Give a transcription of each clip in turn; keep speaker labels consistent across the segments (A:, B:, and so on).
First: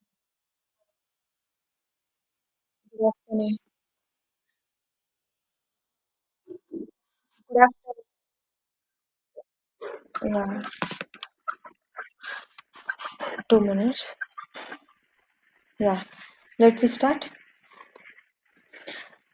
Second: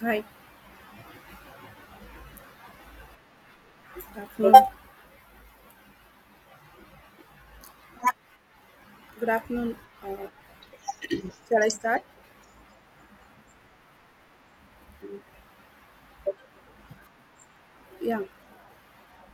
A: Hi,
B: Good afternoon.
A: good afternoon.
B: Good
A: Good afternoon. Uh,
B: afternoon. Yeah,
A: shall I start?
B: 2 minutes. Yeah, let me start.
A: Yeah.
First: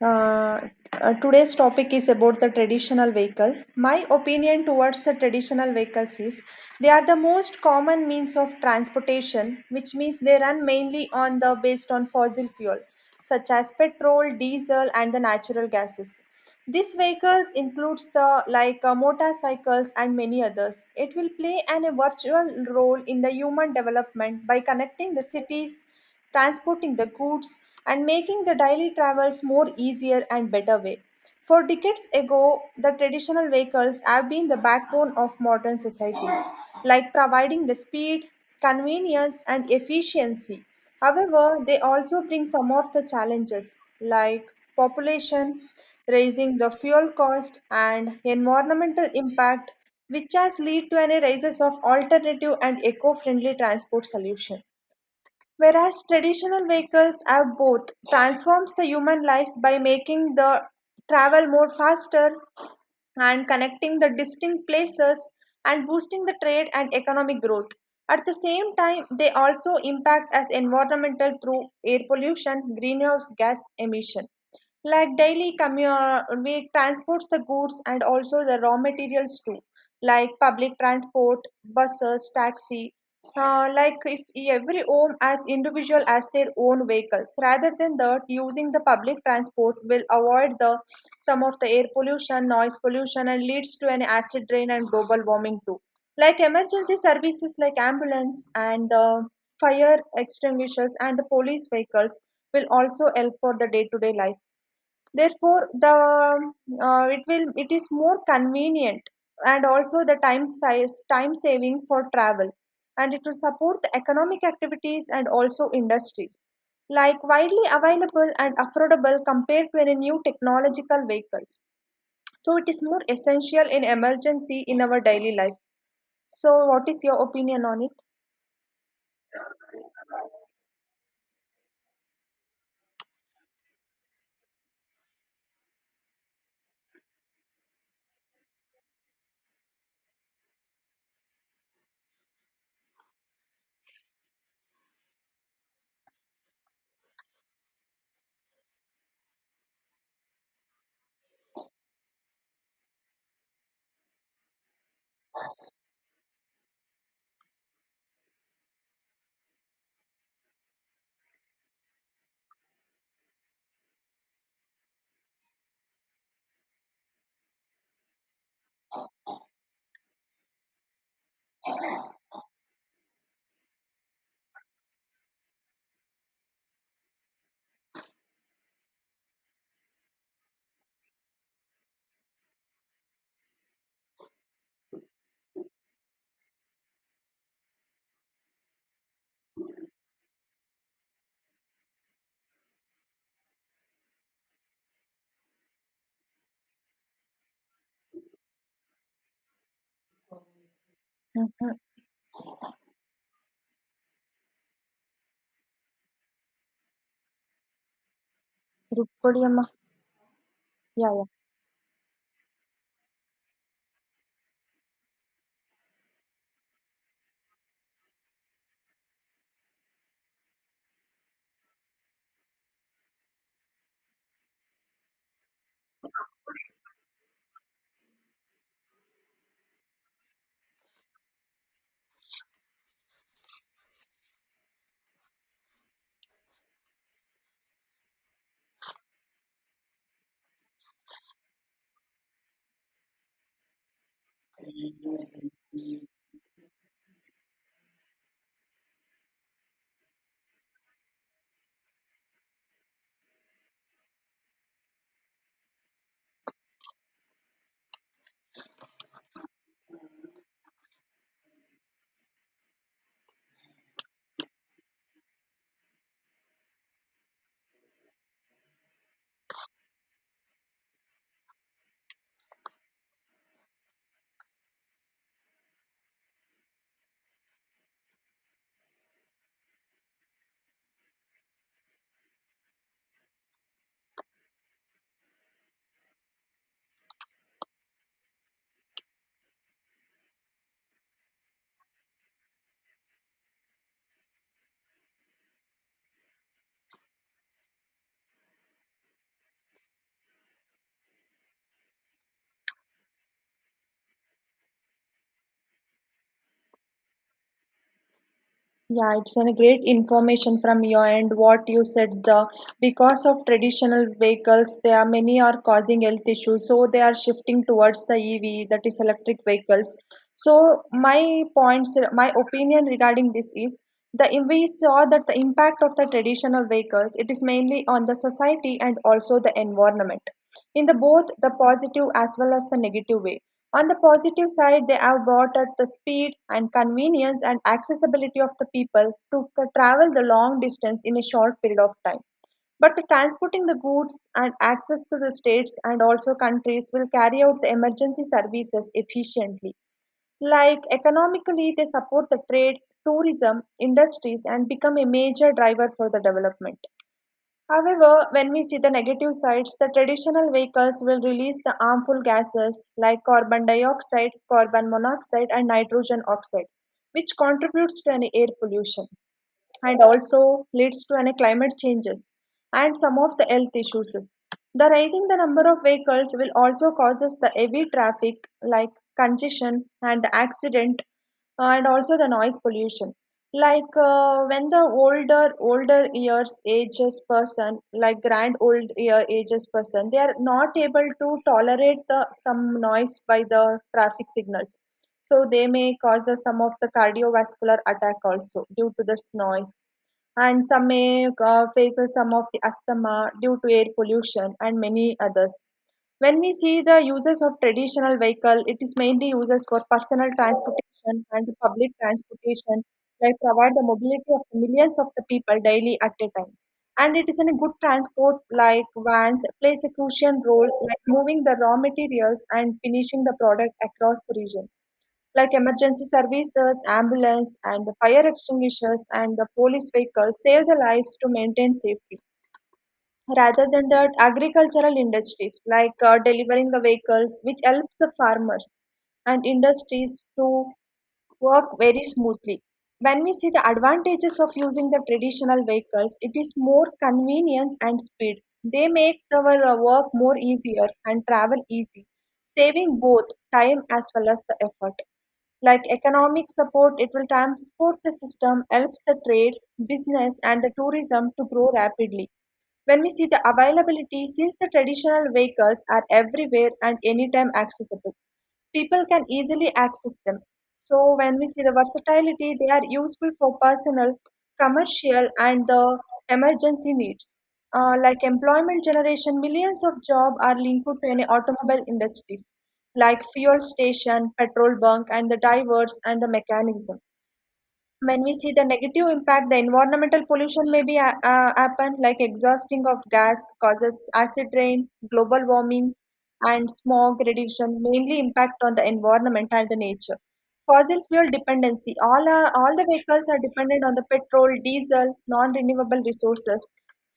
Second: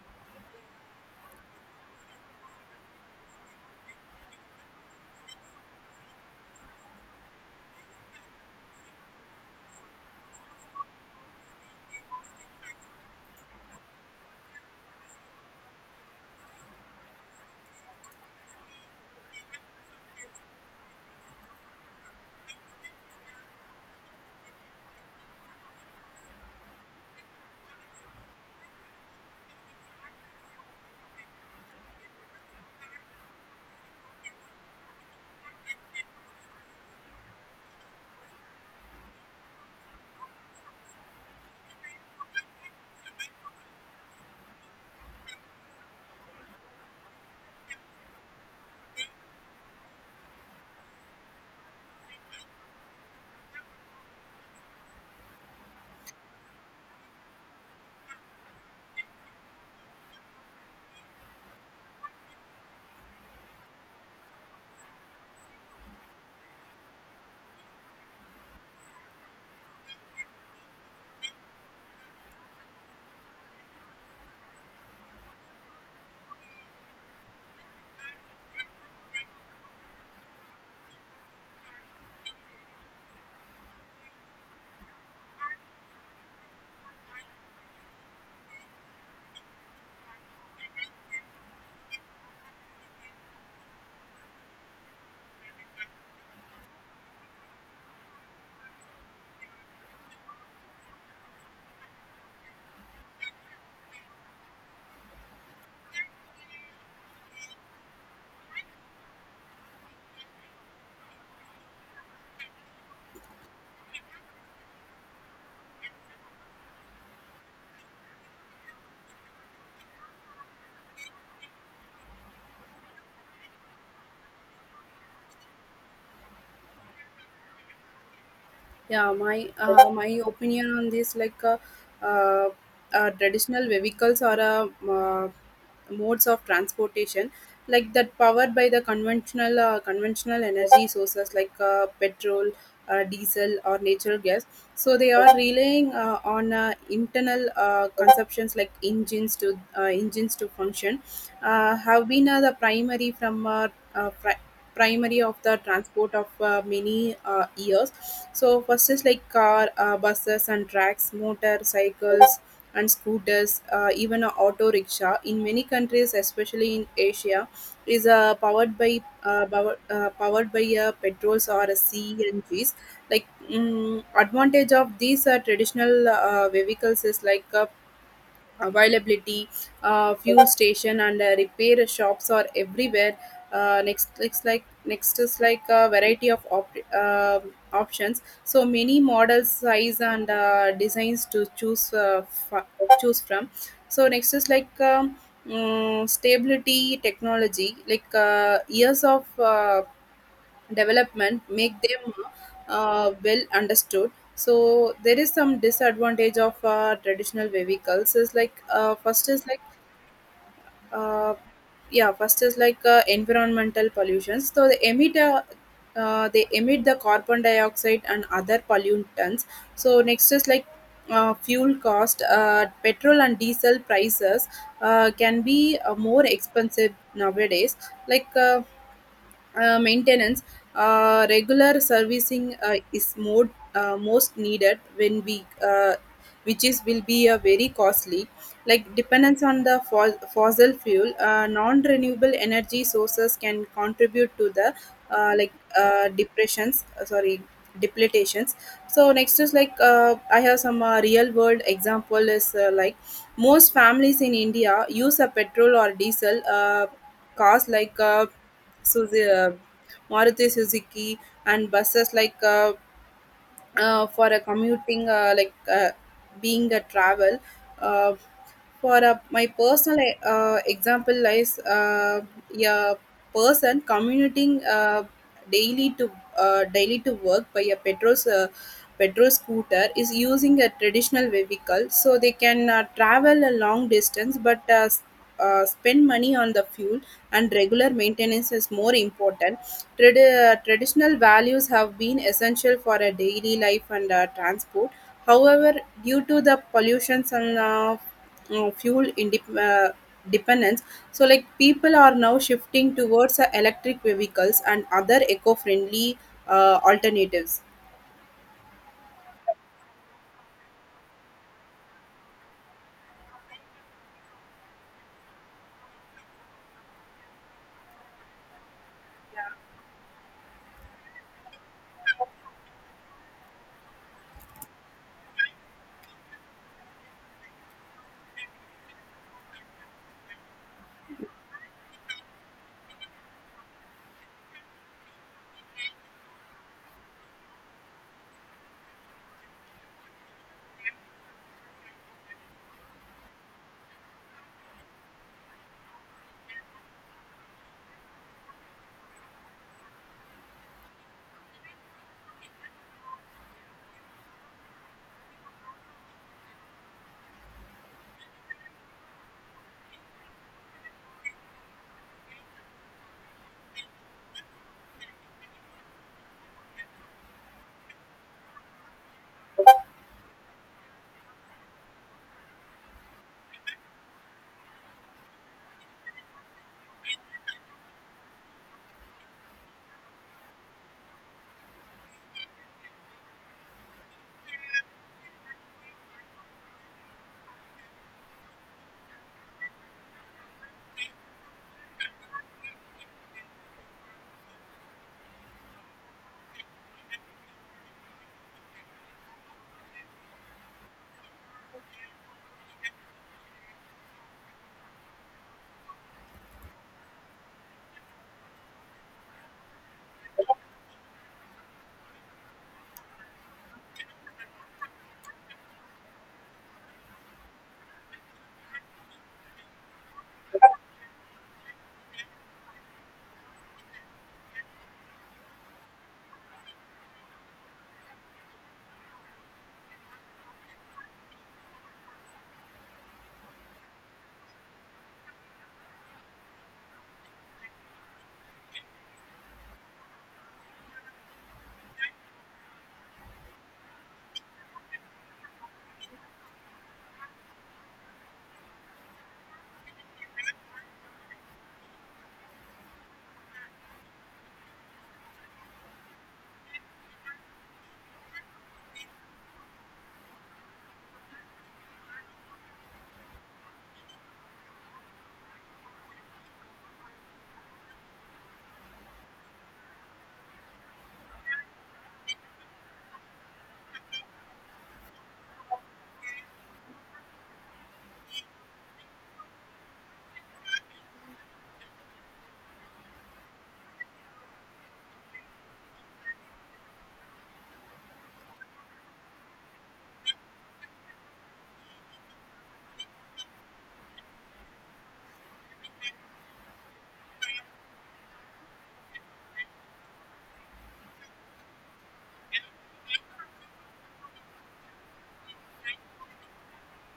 B: Uh, today's topic is about the traditional vehicle. My opinion towards the traditional vehicles is they are the most common means of transportation, which means they run mainly on the based on fossil fuel such as petrol, diesel, and the natural gases. These vehicles includes the like motorcycles and many others. It will play an a virtual role in the human development by connecting the cities transporting the goods, and making the daily travels more easier and better way. For decades ago, the traditional vehicles have been the backbone of modern societies, like providing the speed, convenience, and efficiency. However, they also bring some of the challenges like population, raising the fuel cost, and environmental impact, which has led to an rise of alternative and eco-friendly transport solution. Whereas traditional vehicles have both, transforms the human life by making the travel more faster and connecting the distinct places and boosting the trade and economic growth. At the same time, they also impact as environmental through air pollution, greenhouse gas emission. Like we transports the goods and also the raw materials too, like public transport, buses, taxi. Like if every home as individual as their own vehicles, rather than that, using the public transport will avoid the some of the air pollution, noise pollution, and leads to an acid rain and global warming too. Like emergency services like ambulance and the fire extinguishers and the police vehicles will also help for the day-to-day life therefore the it is more convenient and also the time saving for travel and it will support the economic activities and also industries like widely available and affordable compared to any new technological vehicles so it is more essential in emergency in our daily life so what is your opinion on it.
A: Yeah my my opinion on this like uh, traditional vehicles are a uh, modes of transportation like that powered by the conventional conventional energy sources like petrol, diesel, or natural gas. So they are relying on internal consumptions like engines to function. Have been the primary uh, pri- primary of the transport of many years. So first is like car, buses, and tracks, motorcycles, and scooters, even a auto rickshaw in many countries, especially in Asia, is powered by petrols or cngs. Advantage of these traditional vehicles is availability, fuel station, and repair shops are everywhere. Next is like a variety of options. So many models, size, and designs to f- choose from. So next is stability technology, like years of development make
B: Mhm.
A: them well understood. So there is some disadvantage of traditional vehicles is like first
B: Drukkodi.
A: is like
B: Yeah, yeah.
A: uh, yeah first is like environmental pollution. So they emit the carbon dioxide and other pollutants. So next is like fuel cost. Petrol and diesel prices can be more expensive nowadays. like uh, Maintenance, regular servicing is more, most needed when we, which is will be a very costly. Like dependence on the fossil fuel, non-renewable energy sources can contribute to the depressions. Sorry, depletations. So next is like I have some real world example is like most families in India use a petrol or diesel cars like. Suzuki, Maruti Suzuki, and buses like for a commuting, being a travel. Uh, for a, my personal example is a person commuting daily to daily to work by a petrol petrol scooter is using a traditional vehicle. So they can travel a long distance but spend money on the fuel, and regular maintenance is more important. Traditional values have been essential for a daily life and transport. However, due to the pollutions and uh, fuel indep- uh, dependence, so like people are now shifting towards electric vehicles and other eco-friendly alternatives.
B: Yeah, it's a great information from your end what you said the because of traditional vehicles there are many are causing health issues so they are shifting towards the EV, that is electric vehicles. So my opinion regarding this is the we saw that the impact of the traditional vehicles it is mainly on the society and also the environment in the both the positive as well as the negative way on the positive side, they have brought out the speed and convenience and accessibility of the people to travel the long distance in a short period of time. But the transporting the goods and access to the states and also countries will carry out the emergency services efficiently. Like economically, they support the trade, tourism, industries, and become a major driver for the development. However, when we see the negative sides, the traditional vehicles will release the harmful gases like carbon dioxide, carbon monoxide, and nitrogen oxide, which contributes to an air pollution and also leads to an climate changes and some of the health issues. The rising the number of vehicles will also causes the heavy traffic like congestion and accident and also the noise pollution. Like when the older years ages person like grand old year ages person they are not able to tolerate the some noise by the traffic signals so they may cause us some of the cardiovascular attack also due to this noise. And some may faces some of the asthma due to air pollution and many others. When we see the uses of traditional vehicle, it is mainly uses for personal transportation and the public transportation that provide the mobility of millions of the people daily at a time. And it is in a good transport like vans plays a crucial role like moving the raw materials and finishing the product across the region like emergency services, ambulance, and the fire extinguishers and the police vehicles save the lives to maintain safety. Rather than that, agricultural industries like delivering the vehicles, which help the farmers and industries to work very smoothly. When we see the advantages of using the traditional vehicles, it is more convenience and speed. They make our work more easier and travel easy, saving both time as well as the effort. Like economic support, it will transport the system, helps the trade, business, and the tourism to grow rapidly. When we see the availability, since the traditional vehicles are everywhere and anytime accessible, people can easily access them. So when we see the versatility, they are useful for personal, commercial, and the emergency needs. Like employment generation, millions of jobs are linked to any automobile industries, like fuel station, petrol bunk, and the divers and the mechanism when we see the negative impact the environmental pollution may be happen like exhausting of gas causes acid rain global warming and smog reduction mainly impact on the environment and the nature. Fossil fuel dependency. All the vehicles are dependent on the petrol, diesel, non-renewable resources.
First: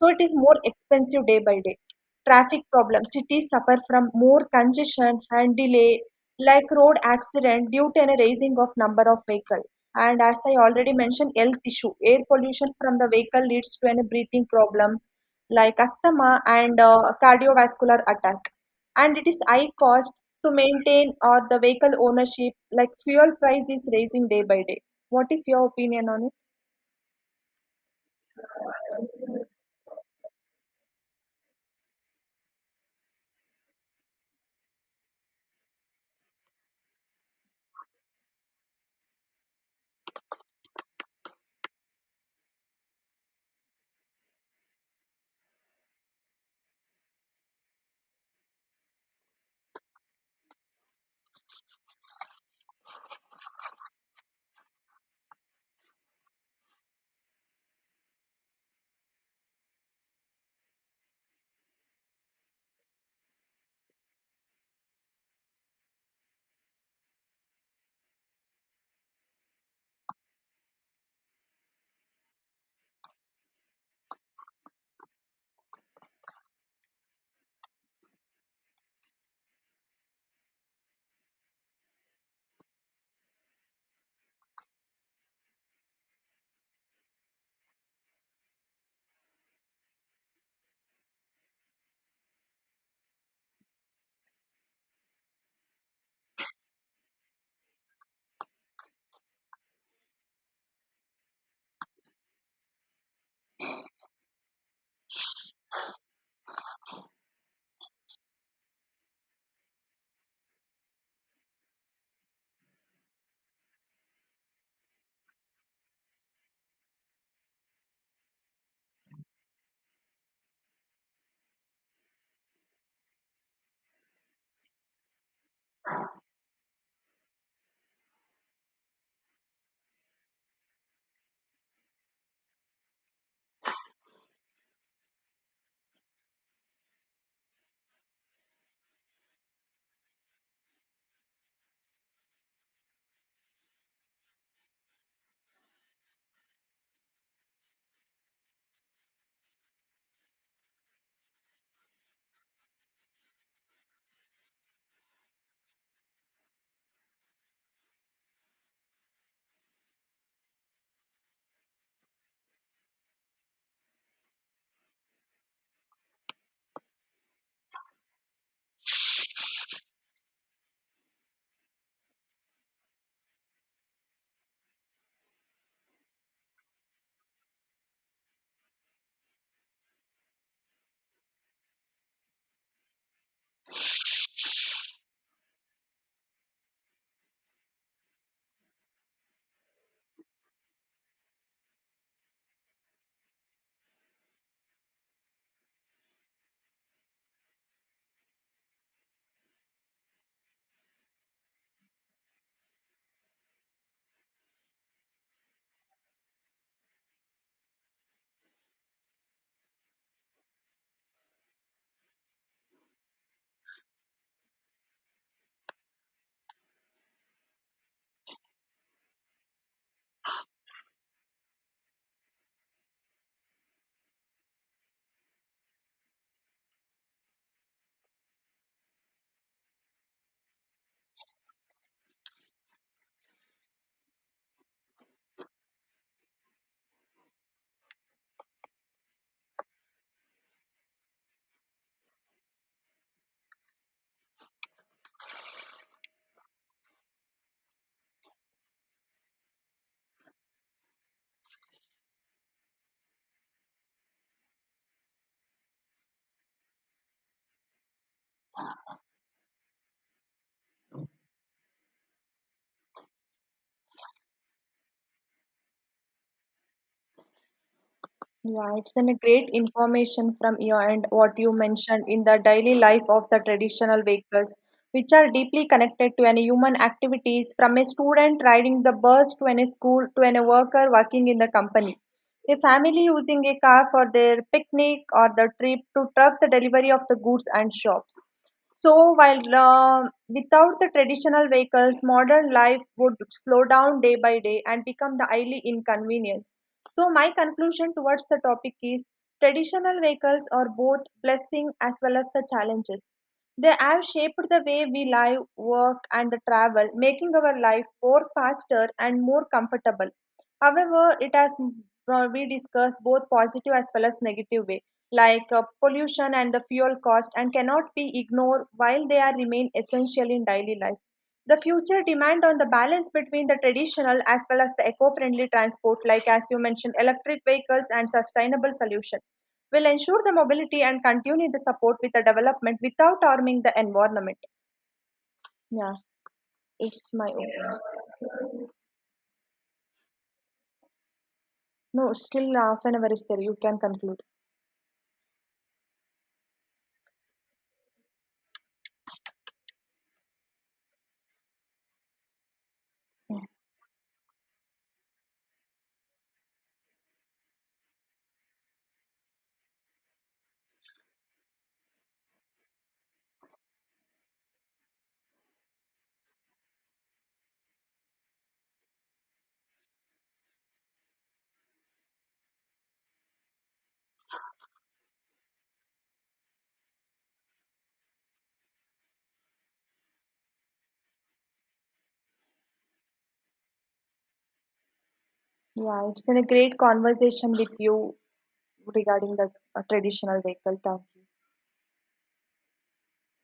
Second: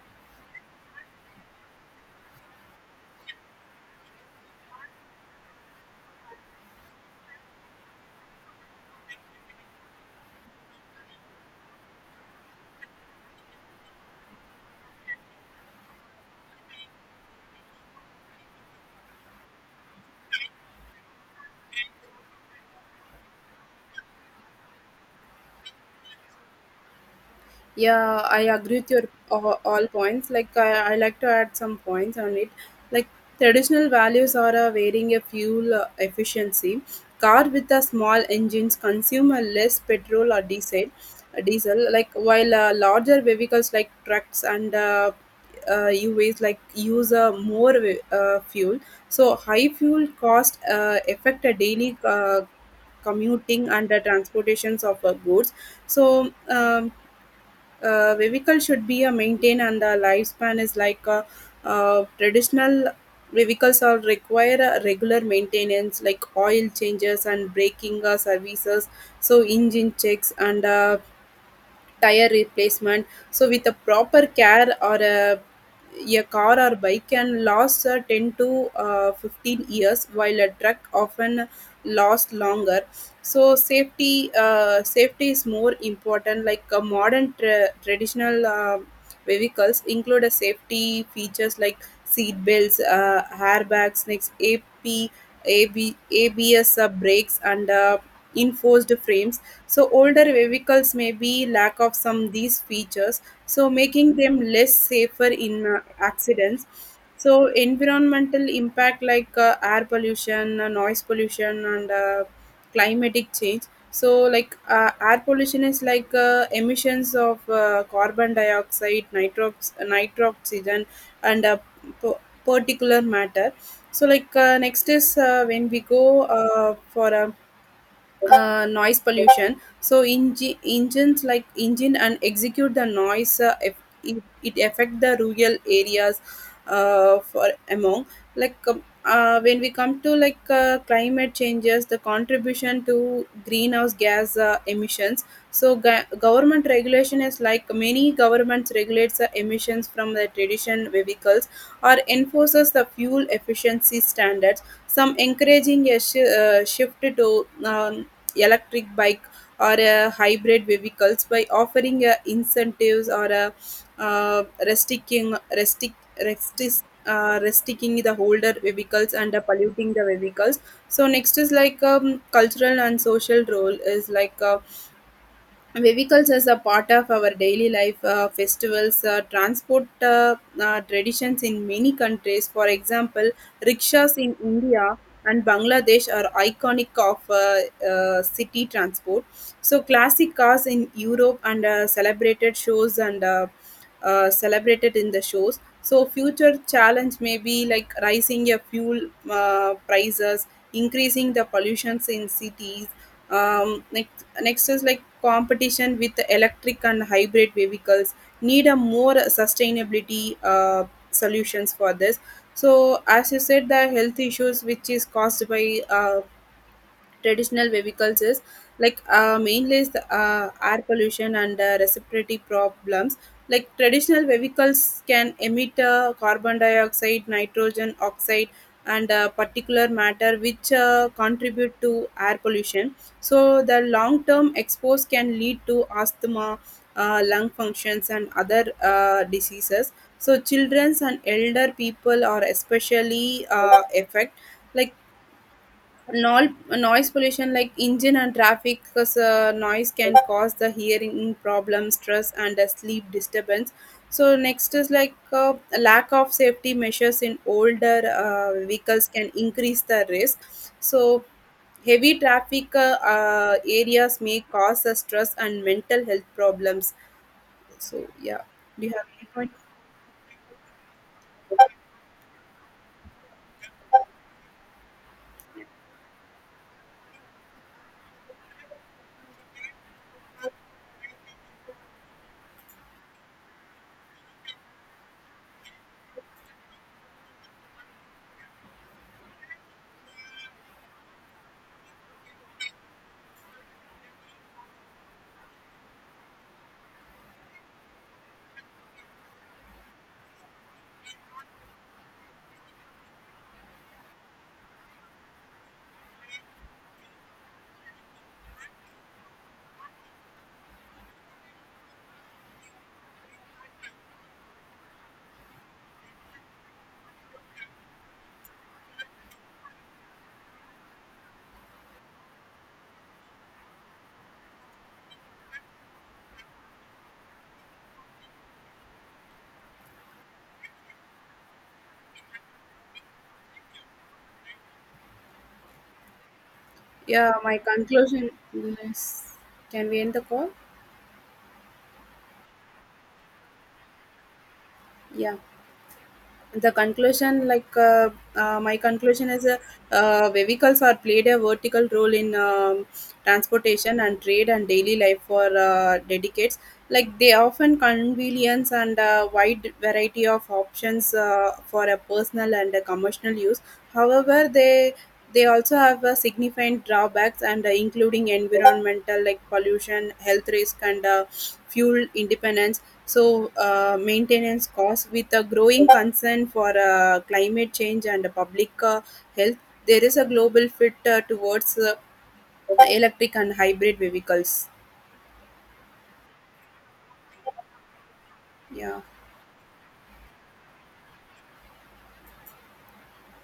B: So it is more expensive day by day. Traffic problems. Cities suffer from more congestion and delay, like road accident due to a raising of number of vehicles. And as I already mentioned, health issue. Air pollution from the vehicle leads to a breathing problem, like asthma and cardiovascular attack and it is high cost to maintain or the vehicle ownership like fuel price is raising day by day what is your opinion on it.
A: Yeah, I agree with your all points. Like I like to add some points on it. Like traditional values are varying a fuel efficiency. Car with a small engines consume a less petrol or diesel, diesel. Like while larger vehicles like trucks and UAs like use more fuel. So high fuel cost affect a daily commuting and the transportations of goods. so um, Vehicle should be maintained and the lifespan is like traditional vehicles are require a regular maintenance like oil changes and braking services, so engine checks and tire replacement. So with a proper a car or bike can last 10 to 15 years, while a truck often lasts longer. So safety is more important. Like traditional vehicles include a safety features like seat belts, airbags, next ap AB, abs brakes, and enforced frames. So older vehicles may be lack of some these features, so making them less safer in accidents. So environmental impact like air pollution, noise pollution, and climatic change. So like air pollution is like emissions of carbon dioxide, nitrox, nitroxygen, and po- particular matter. So like next is when we go for a noise pollution. So engines like engine and execute the noise. If it affect the rural areas for among like when we come to like climate changes, the contribution to greenhouse gas emissions. So government regulation is like many governments regulates the emissions from the tradition vehicles or enforces the fuel efficiency standards, some encouraging a shift to electric bike or a hybrid vehicles by offering incentives or a restricting restrict restrict restricting the older vehicles and polluting the vehicles. So next is like cultural and social role is like vehicles as a part of our daily life, festivals, transport traditions in many countries. For example, rickshaws in India and Bangladesh are iconic of city transport. So classic cars in Europe and celebrated in the shows. So future challenge may be like rising your fuel prices, increasing the pollutions in cities. Next is like competition with the electric and hybrid vehicles. Need a more sustainability solutions for this. So as you said, the health issues which is caused by traditional vehicles is like mainly is the, air pollution and respiratory problems. Like traditional vehicles can emit carbon dioxide, nitrogen oxide, and particular matter which contribute to air pollution. So the long term expose can lead to asthma, lung functions, and other diseases. So children and elder people are especially affected. Like noise pollution like engine and traffic cause, noise can cause the hearing problem, stress, and sleep disturbance. So next is like lack of safety measures in older vehicles can increase the risk. So heavy traffic areas may cause stress and mental health problems. So yeah,
B: Yeah,
A: do you
B: it's
A: have
B: an a
A: any
B: great
A: point?
B: information from your end what you mentioned in the daily life of the traditional vehicles which are deeply connected to any human activities from a student riding the bus to any school to any worker working in the company a family using a car for their picnic or the trip to truck the delivery of the goods and shops. So, while without the traditional vehicles, modern life would slow down day by day and become the highly inconvenience. So, my conclusion towards the topic is traditional vehicles are both blessing as well as the challenges. They have shaped the way we live, work, and travel, making our life more faster and more comfortable. However, it has we discussed both positive as well as negative way, like pollution and the fuel cost, and cannot be ignored while they are remain essential in daily life. The future demand on the balance between the traditional as well as the eco-friendly transport, like as you mentioned, electric vehicles and sustainable solution, will ensure the mobility and continue the support with the development without harming the environment. Yeah, it's my
A: Yeah, my
B: opinion.
A: conclusion is, can we end the call?
B: No, still half an hour is there. You can conclude.
A: Yeah, the conclusion like my conclusion is vehicles are played a vertical role in transportation and trade and daily life for dedicates. Like they often convenience and a wide variety of options for a personal and a commercial use. However, they also have significant drawbacks and including environmental like pollution, health risk, and fuel independence. So, maintenance costs with a growing concern for climate change and public health, there is a global fit towards electric and hybrid vehicles.
B: Yeah, it's been a great conversation with you
A: Yeah.
B: regarding the traditional vehicle. Thank